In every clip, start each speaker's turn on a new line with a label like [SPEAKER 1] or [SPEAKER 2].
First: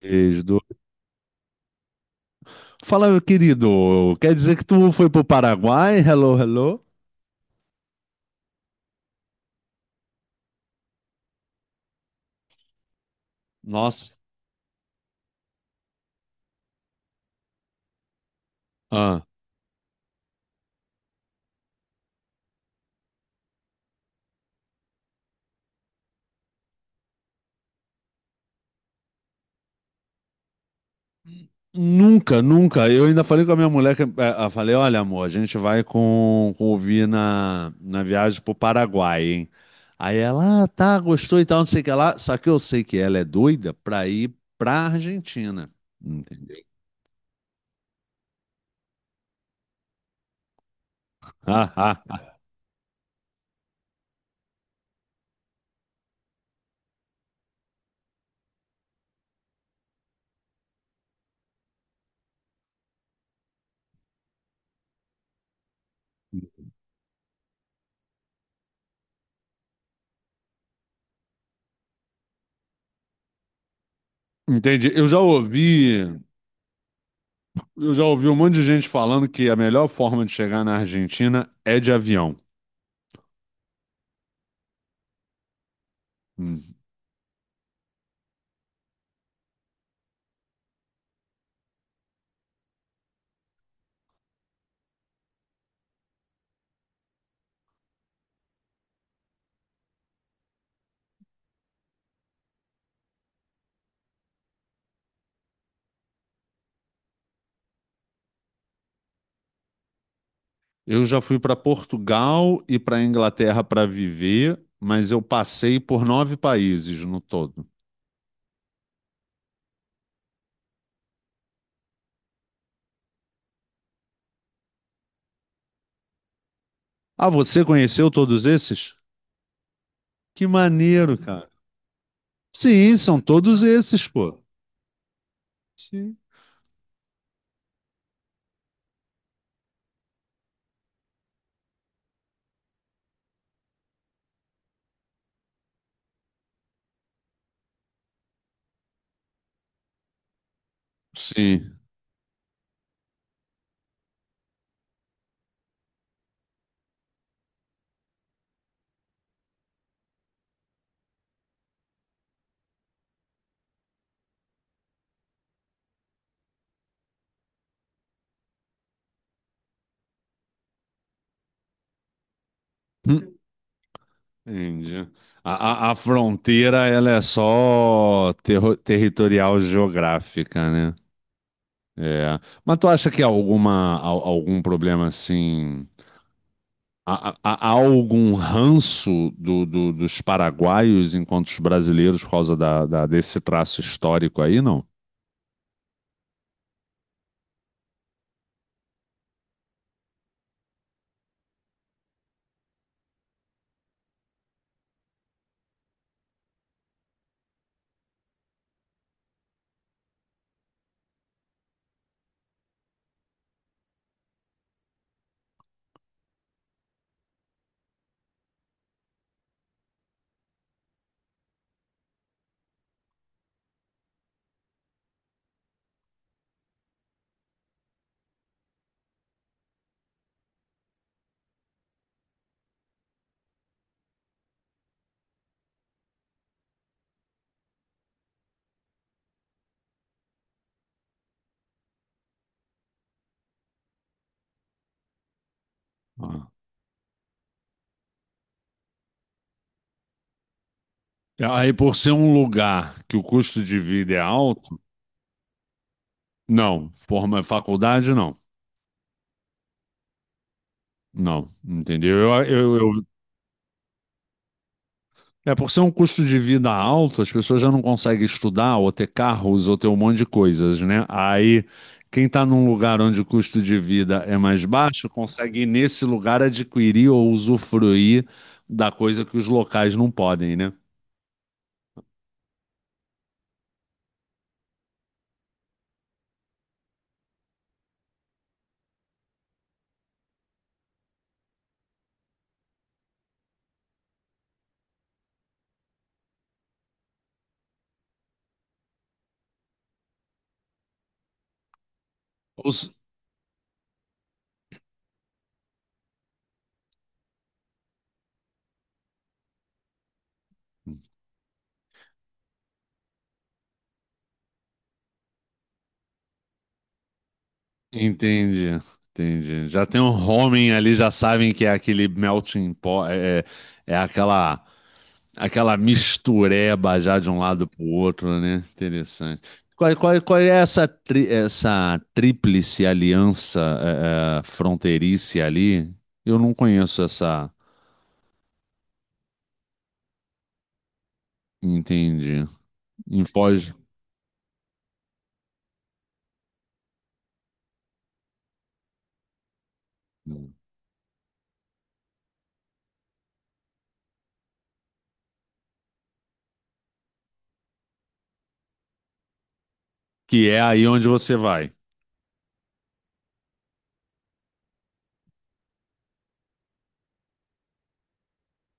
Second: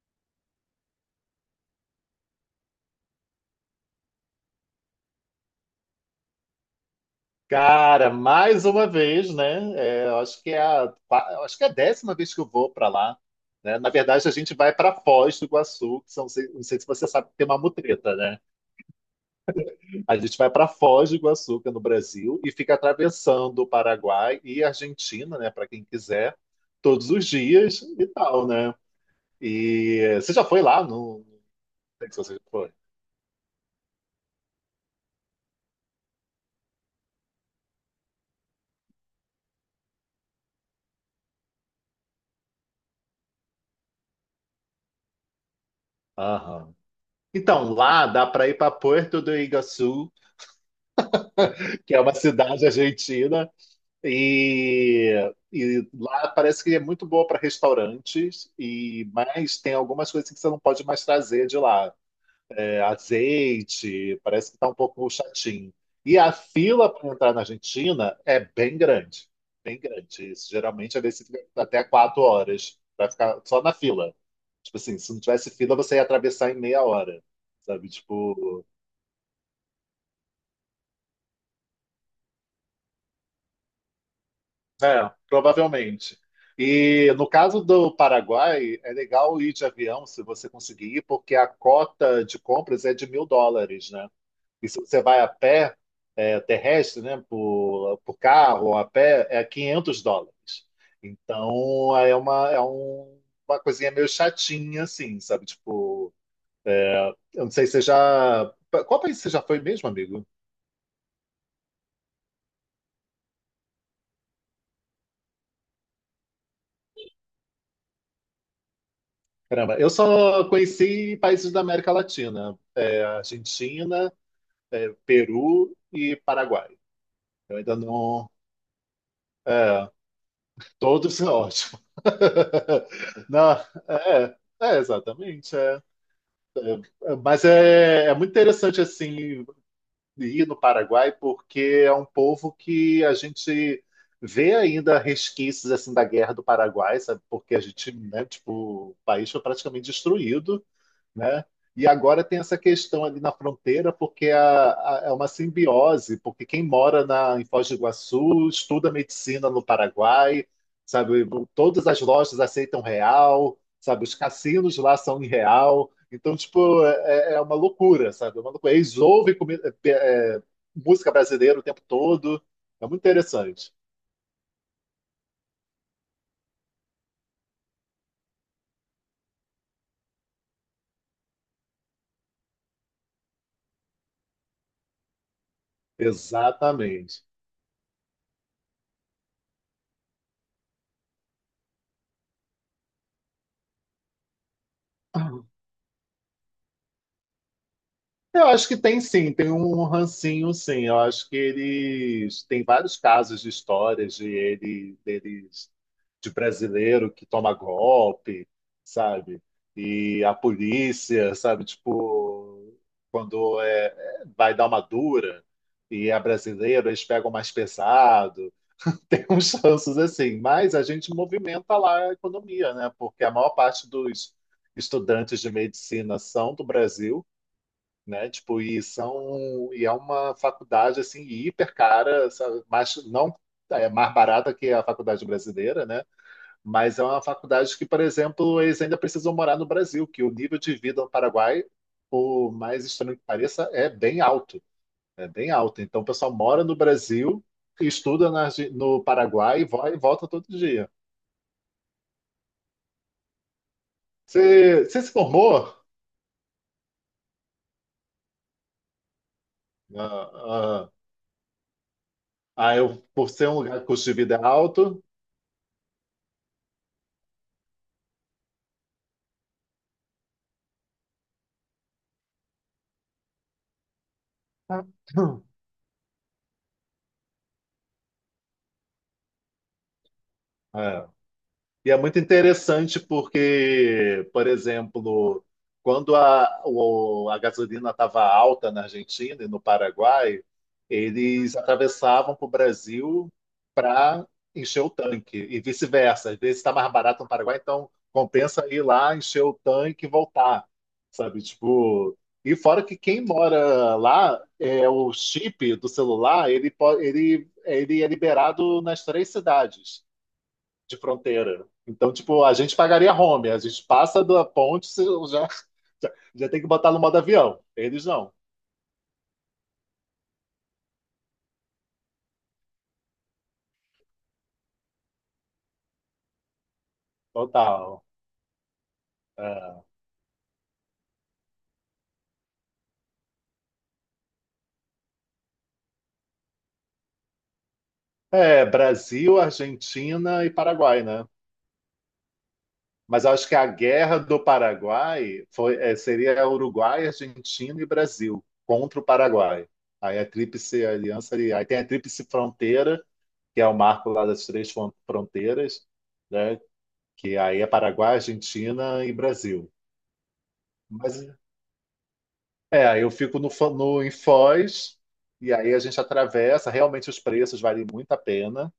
[SPEAKER 1] Beijo. Du. Fala, meu querido. Quer dizer que tu foi pro Paraguai? Hello, hello.
[SPEAKER 2] Cara, mais uma vez, né? É, eu acho que é a 10ª vez que eu vou para lá, né? Na
[SPEAKER 1] Nossa.
[SPEAKER 2] verdade, a gente vai para Foz do Iguaçu, não sei se você sabe que tem uma mutreta, né?
[SPEAKER 1] Ah.
[SPEAKER 2] A gente vai para Foz do Iguaçu, que é no Brasil, e fica atravessando o Paraguai e a Argentina, né? Para quem quiser, todos os dias e tal, né? E você já foi lá? Não, não sei se você
[SPEAKER 1] Nunca,
[SPEAKER 2] já foi.
[SPEAKER 1] nunca. Eu ainda falei com a minha mulher, eu falei, olha, amor, a gente vai com o Vi na viagem pro Paraguai, hein? Aí ela, ah, tá, gostou e tal, não sei o que lá. Só que eu sei que ela é doida pra ir pra Argentina. Entendeu?
[SPEAKER 2] Aham. Então, lá dá para ir para Puerto do Iguaçu,
[SPEAKER 1] Ah,
[SPEAKER 2] que é
[SPEAKER 1] ah,
[SPEAKER 2] uma
[SPEAKER 1] ah.
[SPEAKER 2] cidade argentina. E lá parece que é muito boa para restaurantes, e mas tem algumas coisas que você não pode mais trazer de lá. É, azeite, parece que está um pouco chatinho. E a fila para entrar na Argentina é bem grande, bem grande. Isso, geralmente às vezes você fica até 4 horas para ficar só na fila. Tipo
[SPEAKER 1] Entendi.
[SPEAKER 2] assim,
[SPEAKER 1] Eu
[SPEAKER 2] se
[SPEAKER 1] já
[SPEAKER 2] não tivesse fila, você ia
[SPEAKER 1] ouvi,
[SPEAKER 2] atravessar em meia hora, sabe?
[SPEAKER 1] eu já ouvi um monte de
[SPEAKER 2] Tipo,
[SPEAKER 1] gente falando que a melhor forma de chegar na Argentina é de avião.
[SPEAKER 2] é, provavelmente.
[SPEAKER 1] Hum.
[SPEAKER 2] E no caso do Paraguai, é legal ir de avião se você conseguir ir, porque a cota de compras é de 1.000 dólares, né? E se você vai a pé, é, terrestre, né, por carro ou a pé, é 500 dólares. Então, é uma coisinha meio chatinha, assim, sabe? Tipo, eu não sei se você já. Qual país você já foi mesmo, amigo?
[SPEAKER 1] Eu já fui para Portugal e para Inglaterra para viver, mas eu passei por nove países no todo.
[SPEAKER 2] Caramba, eu só conheci países da América Latina. Argentina. Peru e Paraguai.
[SPEAKER 1] Ah,
[SPEAKER 2] Eu
[SPEAKER 1] você
[SPEAKER 2] ainda
[SPEAKER 1] conheceu
[SPEAKER 2] não.
[SPEAKER 1] todos esses?
[SPEAKER 2] é,
[SPEAKER 1] Que
[SPEAKER 2] todos
[SPEAKER 1] maneiro,
[SPEAKER 2] são
[SPEAKER 1] cara.
[SPEAKER 2] ótimos.
[SPEAKER 1] Sim, são
[SPEAKER 2] Não,
[SPEAKER 1] todos esses,
[SPEAKER 2] é,
[SPEAKER 1] pô.
[SPEAKER 2] é, exatamente. É.
[SPEAKER 1] Sim.
[SPEAKER 2] Mas é muito interessante assim ir no Paraguai, porque é um povo que a gente vê ainda resquícios assim da guerra do Paraguai, sabe? Porque a gente, né, tipo, o país foi praticamente destruído, né?
[SPEAKER 1] Sim.
[SPEAKER 2] E agora tem essa questão ali na fronteira, porque é uma simbiose, porque quem mora em Foz do Iguaçu estuda medicina no Paraguai, sabe? Todas as lojas aceitam real, sabe? Os cassinos lá são em real. Então, tipo, é uma loucura, sabe? É uma loucura. Eles ouvem é, é, música brasileira o tempo todo. É muito
[SPEAKER 1] Hum.
[SPEAKER 2] interessante.
[SPEAKER 1] Entendi. A fronteira, ela é só territorial geográfica, né? É. Mas tu acha que há algum problema assim?
[SPEAKER 2] Exatamente.
[SPEAKER 1] Há algum ranço dos paraguaios enquanto os brasileiros por causa desse traço histórico aí, não?
[SPEAKER 2] Eu acho que tem sim, tem um rancinho sim. Eu acho que eles tem vários casos de histórias deles, de brasileiro que toma golpe, sabe? E a polícia, sabe? Tipo, quando vai dar uma dura e é brasileiro, eles pegam mais pesado. Tem uns chances assim, mas a gente movimenta lá a economia, né? Porque a maior parte dos estudantes de medicina são do Brasil, né? Tipo, e é uma faculdade assim hiper cara, sabe? Mas não é mais barata que a faculdade brasileira, né? Mas é uma faculdade que, por exemplo, eles ainda precisam morar no Brasil, que o nível de vida no Paraguai, por mais estranho que pareça, é bem alto, é bem alto. Então, o pessoal
[SPEAKER 1] Ah.
[SPEAKER 2] mora no Brasil, estuda no Paraguai e e volta todo dia.
[SPEAKER 1] Aí, por ser um lugar que o custo de vida é alto,
[SPEAKER 2] Você se formou?
[SPEAKER 1] não. Forma faculdade, não.
[SPEAKER 2] Ah, ah,
[SPEAKER 1] Não, entendeu?
[SPEAKER 2] ah, por ser um lugar que o custo de vida é alto.
[SPEAKER 1] É, por ser um custo de vida alto, as pessoas já não conseguem estudar ou ter carros ou ter um monte de coisas, né? Aí, quem está num lugar onde o custo de vida é mais
[SPEAKER 2] Ah.
[SPEAKER 1] baixo, consegue nesse lugar adquirir ou usufruir da coisa que os locais não podem, né?
[SPEAKER 2] É. E é muito interessante porque, por exemplo, quando a gasolina estava alta na Argentina e no Paraguai, eles atravessavam para o Brasil para encher o tanque e vice-versa. Às vezes está mais barato no Paraguai, então compensa ir lá, encher o tanque e voltar, sabe? Tipo, e
[SPEAKER 1] Ou
[SPEAKER 2] fora
[SPEAKER 1] se-
[SPEAKER 2] que quem mora lá, é o chip do celular, ele é liberado nas três cidades de fronteira. Então, tipo, a gente pagaria home, a gente passa da ponte, já, já tem que botar no modo avião. Eles não,
[SPEAKER 1] Entendi, entendi. Já tem um homem ali, já sabem que é aquele melting pot, é aquela Aquela mistureba já de um lado pro
[SPEAKER 2] total.
[SPEAKER 1] outro, né? Interessante.
[SPEAKER 2] É,
[SPEAKER 1] Qual é essa tríplice aliança fronteiriça ali? Eu não conheço essa.
[SPEAKER 2] É, Brasil, Argentina e Paraguai, né?
[SPEAKER 1] Entendi. Em
[SPEAKER 2] Mas eu acho que a
[SPEAKER 1] Foz,
[SPEAKER 2] guerra do Paraguai seria Uruguai, Argentina e Brasil contra o Paraguai. Aí tem a Tríplice Fronteira, que é o marco lá das três fronteiras, né? Que aí é Paraguai, Argentina e Brasil.
[SPEAKER 1] que é aí onde
[SPEAKER 2] Mas
[SPEAKER 1] você vai.
[SPEAKER 2] é, aí eu fico no, em Foz, e aí a gente atravessa. Realmente os preços valem muito a pena,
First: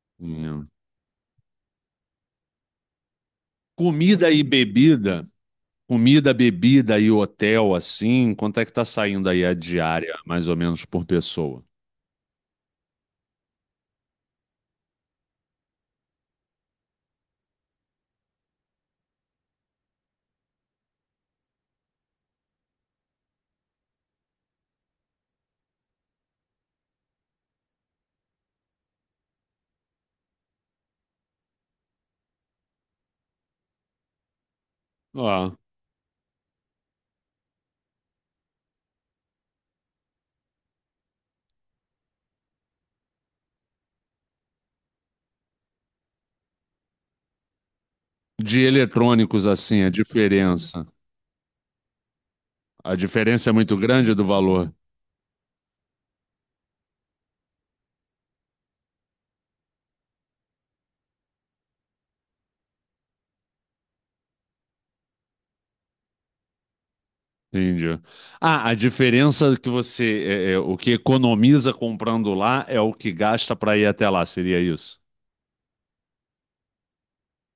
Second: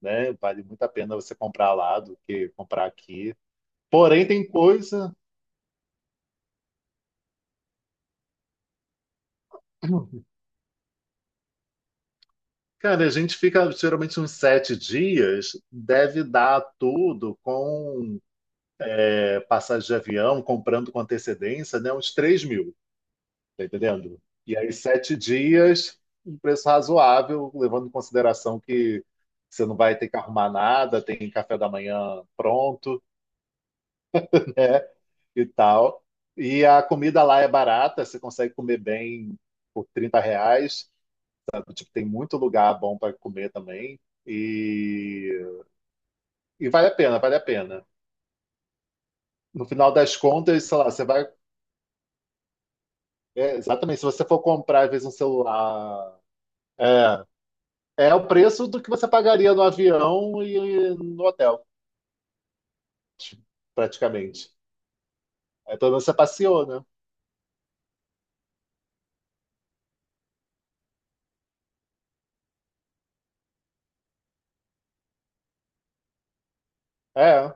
[SPEAKER 2] né? Vale
[SPEAKER 1] Hum.
[SPEAKER 2] muito a pena você comprar lá do que comprar aqui. Porém,
[SPEAKER 1] Comida e
[SPEAKER 2] tem coisa.
[SPEAKER 1] bebida. Comida, bebida e hotel, assim. Quanto é que tá saindo aí a diária, mais ou menos, por pessoa?
[SPEAKER 2] Cara, a gente fica geralmente uns 7 dias, deve dar tudo com passagem de avião, comprando com antecedência, né? Uns 3 mil. Tá entendendo? E aí, 7 dias, um preço razoável, levando em consideração que você não vai ter que arrumar nada, tem café da manhã pronto e
[SPEAKER 1] Ó,
[SPEAKER 2] tal. E a comida lá é barata, você consegue comer bem por 30 reais, sabe? Tipo, tem muito lugar bom para comer também. E, e vale a pena, vale a pena.
[SPEAKER 1] de eletrônicos,
[SPEAKER 2] No
[SPEAKER 1] assim, a
[SPEAKER 2] final das contas, sei lá,
[SPEAKER 1] diferença.
[SPEAKER 2] você vai.
[SPEAKER 1] A diferença é
[SPEAKER 2] É,
[SPEAKER 1] muito
[SPEAKER 2] exatamente, se
[SPEAKER 1] grande do
[SPEAKER 2] você for
[SPEAKER 1] valor.
[SPEAKER 2] comprar, às vezes, um celular. é, É o preço do que você pagaria no avião e no hotel, praticamente. Aí pelo menos você passeou, né?
[SPEAKER 1] Entendi. Ah, a diferença que você, o que economiza comprando lá é o que gasta para ir até lá, seria isso?
[SPEAKER 2] É.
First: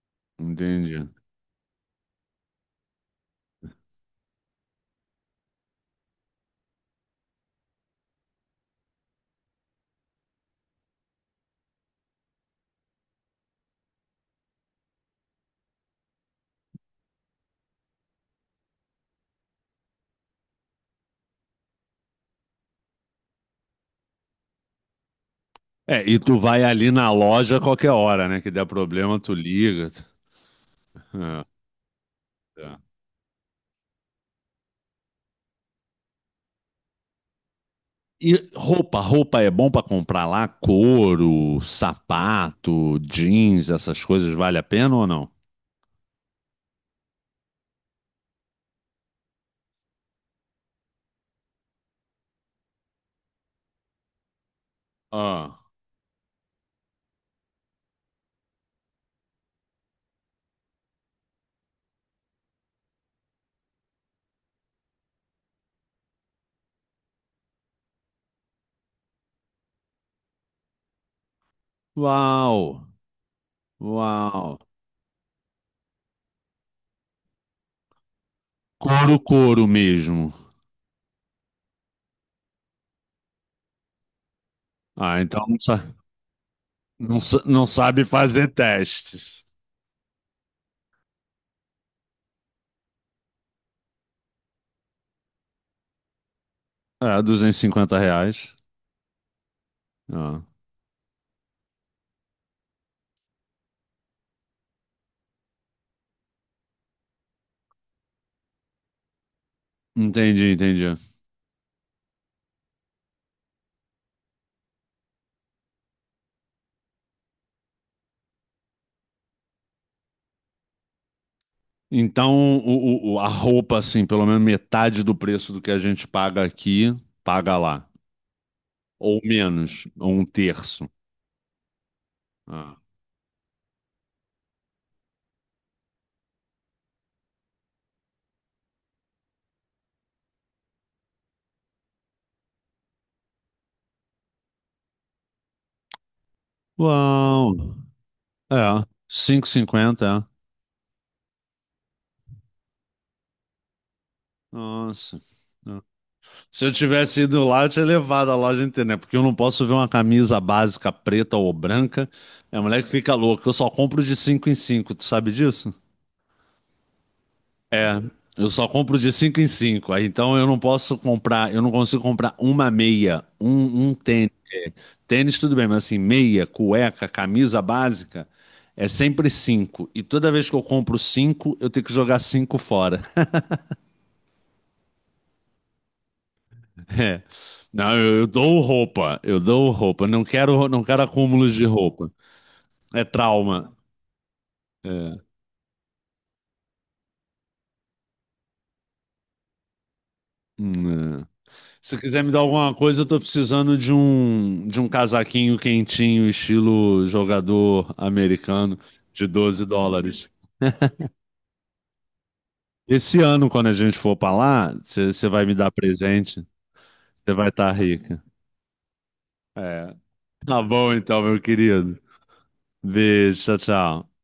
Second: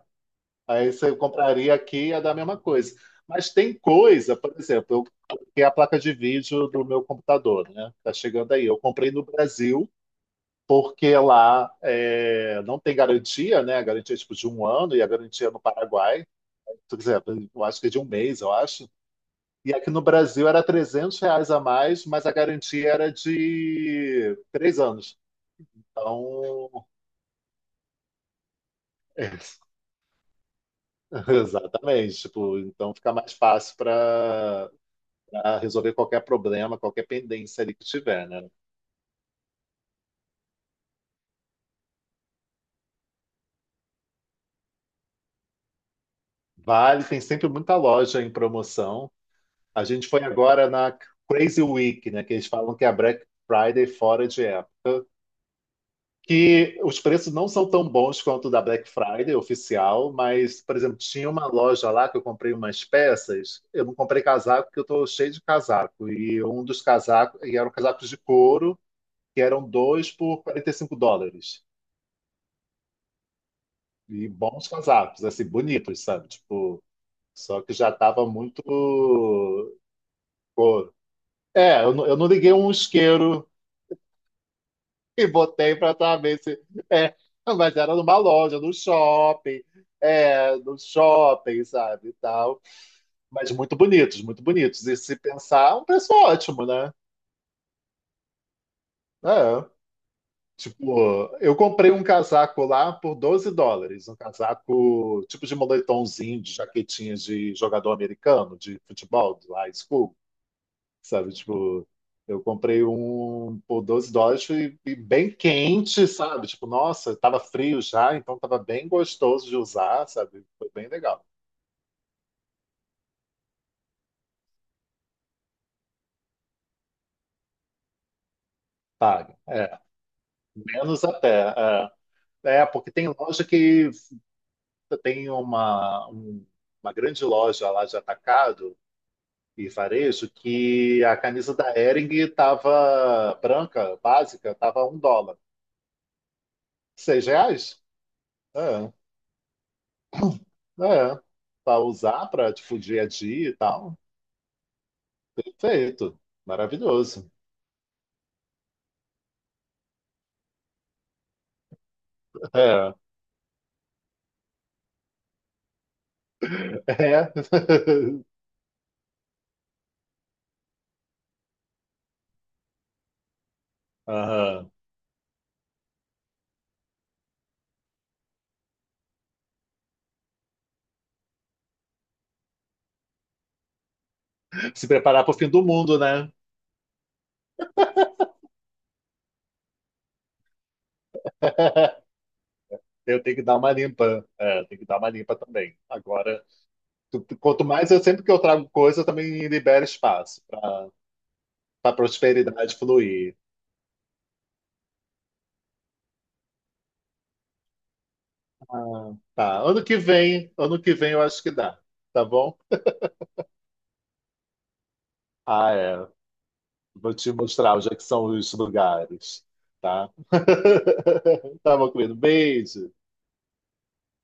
[SPEAKER 2] Aí
[SPEAKER 1] Entendi.
[SPEAKER 2] você compraria aqui e ia dar a mesma coisa. Mas tem coisa, por exemplo, eu coloquei a placa de vídeo do meu computador, né? Tá chegando aí. Eu comprei no Brasil, porque lá não tem garantia, né? A garantia é tipo de um ano, e a garantia no Paraguai, por exemplo, eu acho que é de um mês, eu acho. E aqui no Brasil era 300 reais a mais, mas a garantia era de 3 anos.
[SPEAKER 1] É, e tu vai
[SPEAKER 2] Então,
[SPEAKER 1] ali na loja a qualquer hora, né? Que der problema, tu liga.
[SPEAKER 2] exatamente. Tipo,
[SPEAKER 1] Tá.
[SPEAKER 2] então fica mais fácil para resolver qualquer problema, qualquer pendência ali que tiver,
[SPEAKER 1] E
[SPEAKER 2] né?
[SPEAKER 1] roupa é bom para comprar lá? Couro, sapato, jeans, essas coisas, vale a pena ou não?
[SPEAKER 2] Vale, tem sempre muita loja em promoção. A gente foi agora na Crazy Week, né? Que eles falam que é a Black Friday fora de época.
[SPEAKER 1] Ah.
[SPEAKER 2] Que os preços não são tão bons quanto o da Black Friday oficial, mas, por exemplo, tinha uma loja lá que eu comprei umas peças. Eu não comprei casaco porque eu estou cheio de casaco. E um dos casacos, e eram casacos de couro, que eram dois por 45 dólares.
[SPEAKER 1] Uau,
[SPEAKER 2] E
[SPEAKER 1] uau.
[SPEAKER 2] bons casacos, assim, bonitos, sabe? Tipo, só que já estava muito
[SPEAKER 1] Couro, couro mesmo.
[SPEAKER 2] couro. É, eu não liguei um isqueiro.
[SPEAKER 1] Ah,
[SPEAKER 2] E
[SPEAKER 1] então não.
[SPEAKER 2] botei pra atravessar. É,
[SPEAKER 1] Não, não
[SPEAKER 2] mas era
[SPEAKER 1] sabe
[SPEAKER 2] numa
[SPEAKER 1] fazer
[SPEAKER 2] loja, no
[SPEAKER 1] testes.
[SPEAKER 2] shopping. É, no shopping, sabe? E tal. Mas muito bonitos, muito bonitos. E se pensar, é um preço ótimo, né?
[SPEAKER 1] É, R$ 250.
[SPEAKER 2] É.
[SPEAKER 1] Ah,
[SPEAKER 2] Tipo, eu comprei um casaco lá por 12 dólares. Um casaco tipo de moletomzinho, de jaquetinha de jogador americano, de futebol, de high school,
[SPEAKER 1] entendi, entendi.
[SPEAKER 2] sabe? Tipo, eu comprei um por 12 dólares e bem quente, sabe? Tipo, nossa, tava frio já, então tava bem gostoso de usar, sabe? Foi bem legal.
[SPEAKER 1] Então, a roupa, assim, pelo menos metade do preço do que a gente paga aqui, paga lá. Ou
[SPEAKER 2] Paga. É,
[SPEAKER 1] menos, ou um terço.
[SPEAKER 2] menos até. É
[SPEAKER 1] Ah.
[SPEAKER 2] porque tem loja que tem uma grande loja lá de atacado e varejo, que a camisa da Hering tava branca, básica, tava 1 dólar. Seis
[SPEAKER 1] Uau!
[SPEAKER 2] reais?
[SPEAKER 1] É,
[SPEAKER 2] É,
[SPEAKER 1] 5,50, é.
[SPEAKER 2] é. Para usar para, tipo, dia a dia e tal.
[SPEAKER 1] Nossa. Ah.
[SPEAKER 2] Feito.
[SPEAKER 1] Se eu tivesse
[SPEAKER 2] Maravilhoso.
[SPEAKER 1] ido lá, eu tinha levado a loja inteira, né? Porque eu não posso ver uma camisa básica preta ou branca. É, moleque
[SPEAKER 2] É.
[SPEAKER 1] fica louca. Eu só compro de 5 em cinco, tu sabe disso?
[SPEAKER 2] É.
[SPEAKER 1] É, eu só compro de 5 em 5. Aí então eu não posso comprar, eu não consigo comprar uma meia, um tênis.
[SPEAKER 2] Aham.
[SPEAKER 1] Tênis tudo bem, mas assim, meia, cueca, camisa básica, é sempre 5. E toda vez que eu compro cinco, eu tenho que jogar 5 fora.
[SPEAKER 2] Se preparar para o fim do mundo, né?
[SPEAKER 1] É. Não, eu dou roupa, eu dou roupa. Não quero, não quero acúmulos de roupa. É
[SPEAKER 2] Eu tenho que dar uma
[SPEAKER 1] trauma.
[SPEAKER 2] limpa. É, tem que dar uma limpa também. Agora, tu- tu- quanto mais eu sempre que eu trago coisa, eu também libero espaço para
[SPEAKER 1] É.
[SPEAKER 2] a
[SPEAKER 1] Se quiser me dar alguma
[SPEAKER 2] prosperidade
[SPEAKER 1] coisa, eu tô
[SPEAKER 2] fluir.
[SPEAKER 1] precisando de um casaquinho quentinho, estilo jogador americano,
[SPEAKER 2] Ah,
[SPEAKER 1] de
[SPEAKER 2] tá.
[SPEAKER 1] 12 dólares.
[SPEAKER 2] Ano que vem eu acho que dá, tá bom?
[SPEAKER 1] Esse ano, quando a gente for pra lá, você vai me dar
[SPEAKER 2] Ah, é.
[SPEAKER 1] presente,
[SPEAKER 2] Vou te
[SPEAKER 1] você vai estar
[SPEAKER 2] mostrar onde é que
[SPEAKER 1] rica.
[SPEAKER 2] são os lugares,
[SPEAKER 1] É.
[SPEAKER 2] tá?
[SPEAKER 1] Tá bom então, meu
[SPEAKER 2] Tá bom,
[SPEAKER 1] querido.
[SPEAKER 2] querido. Beijo.
[SPEAKER 1] Beijo, tchau, tchau.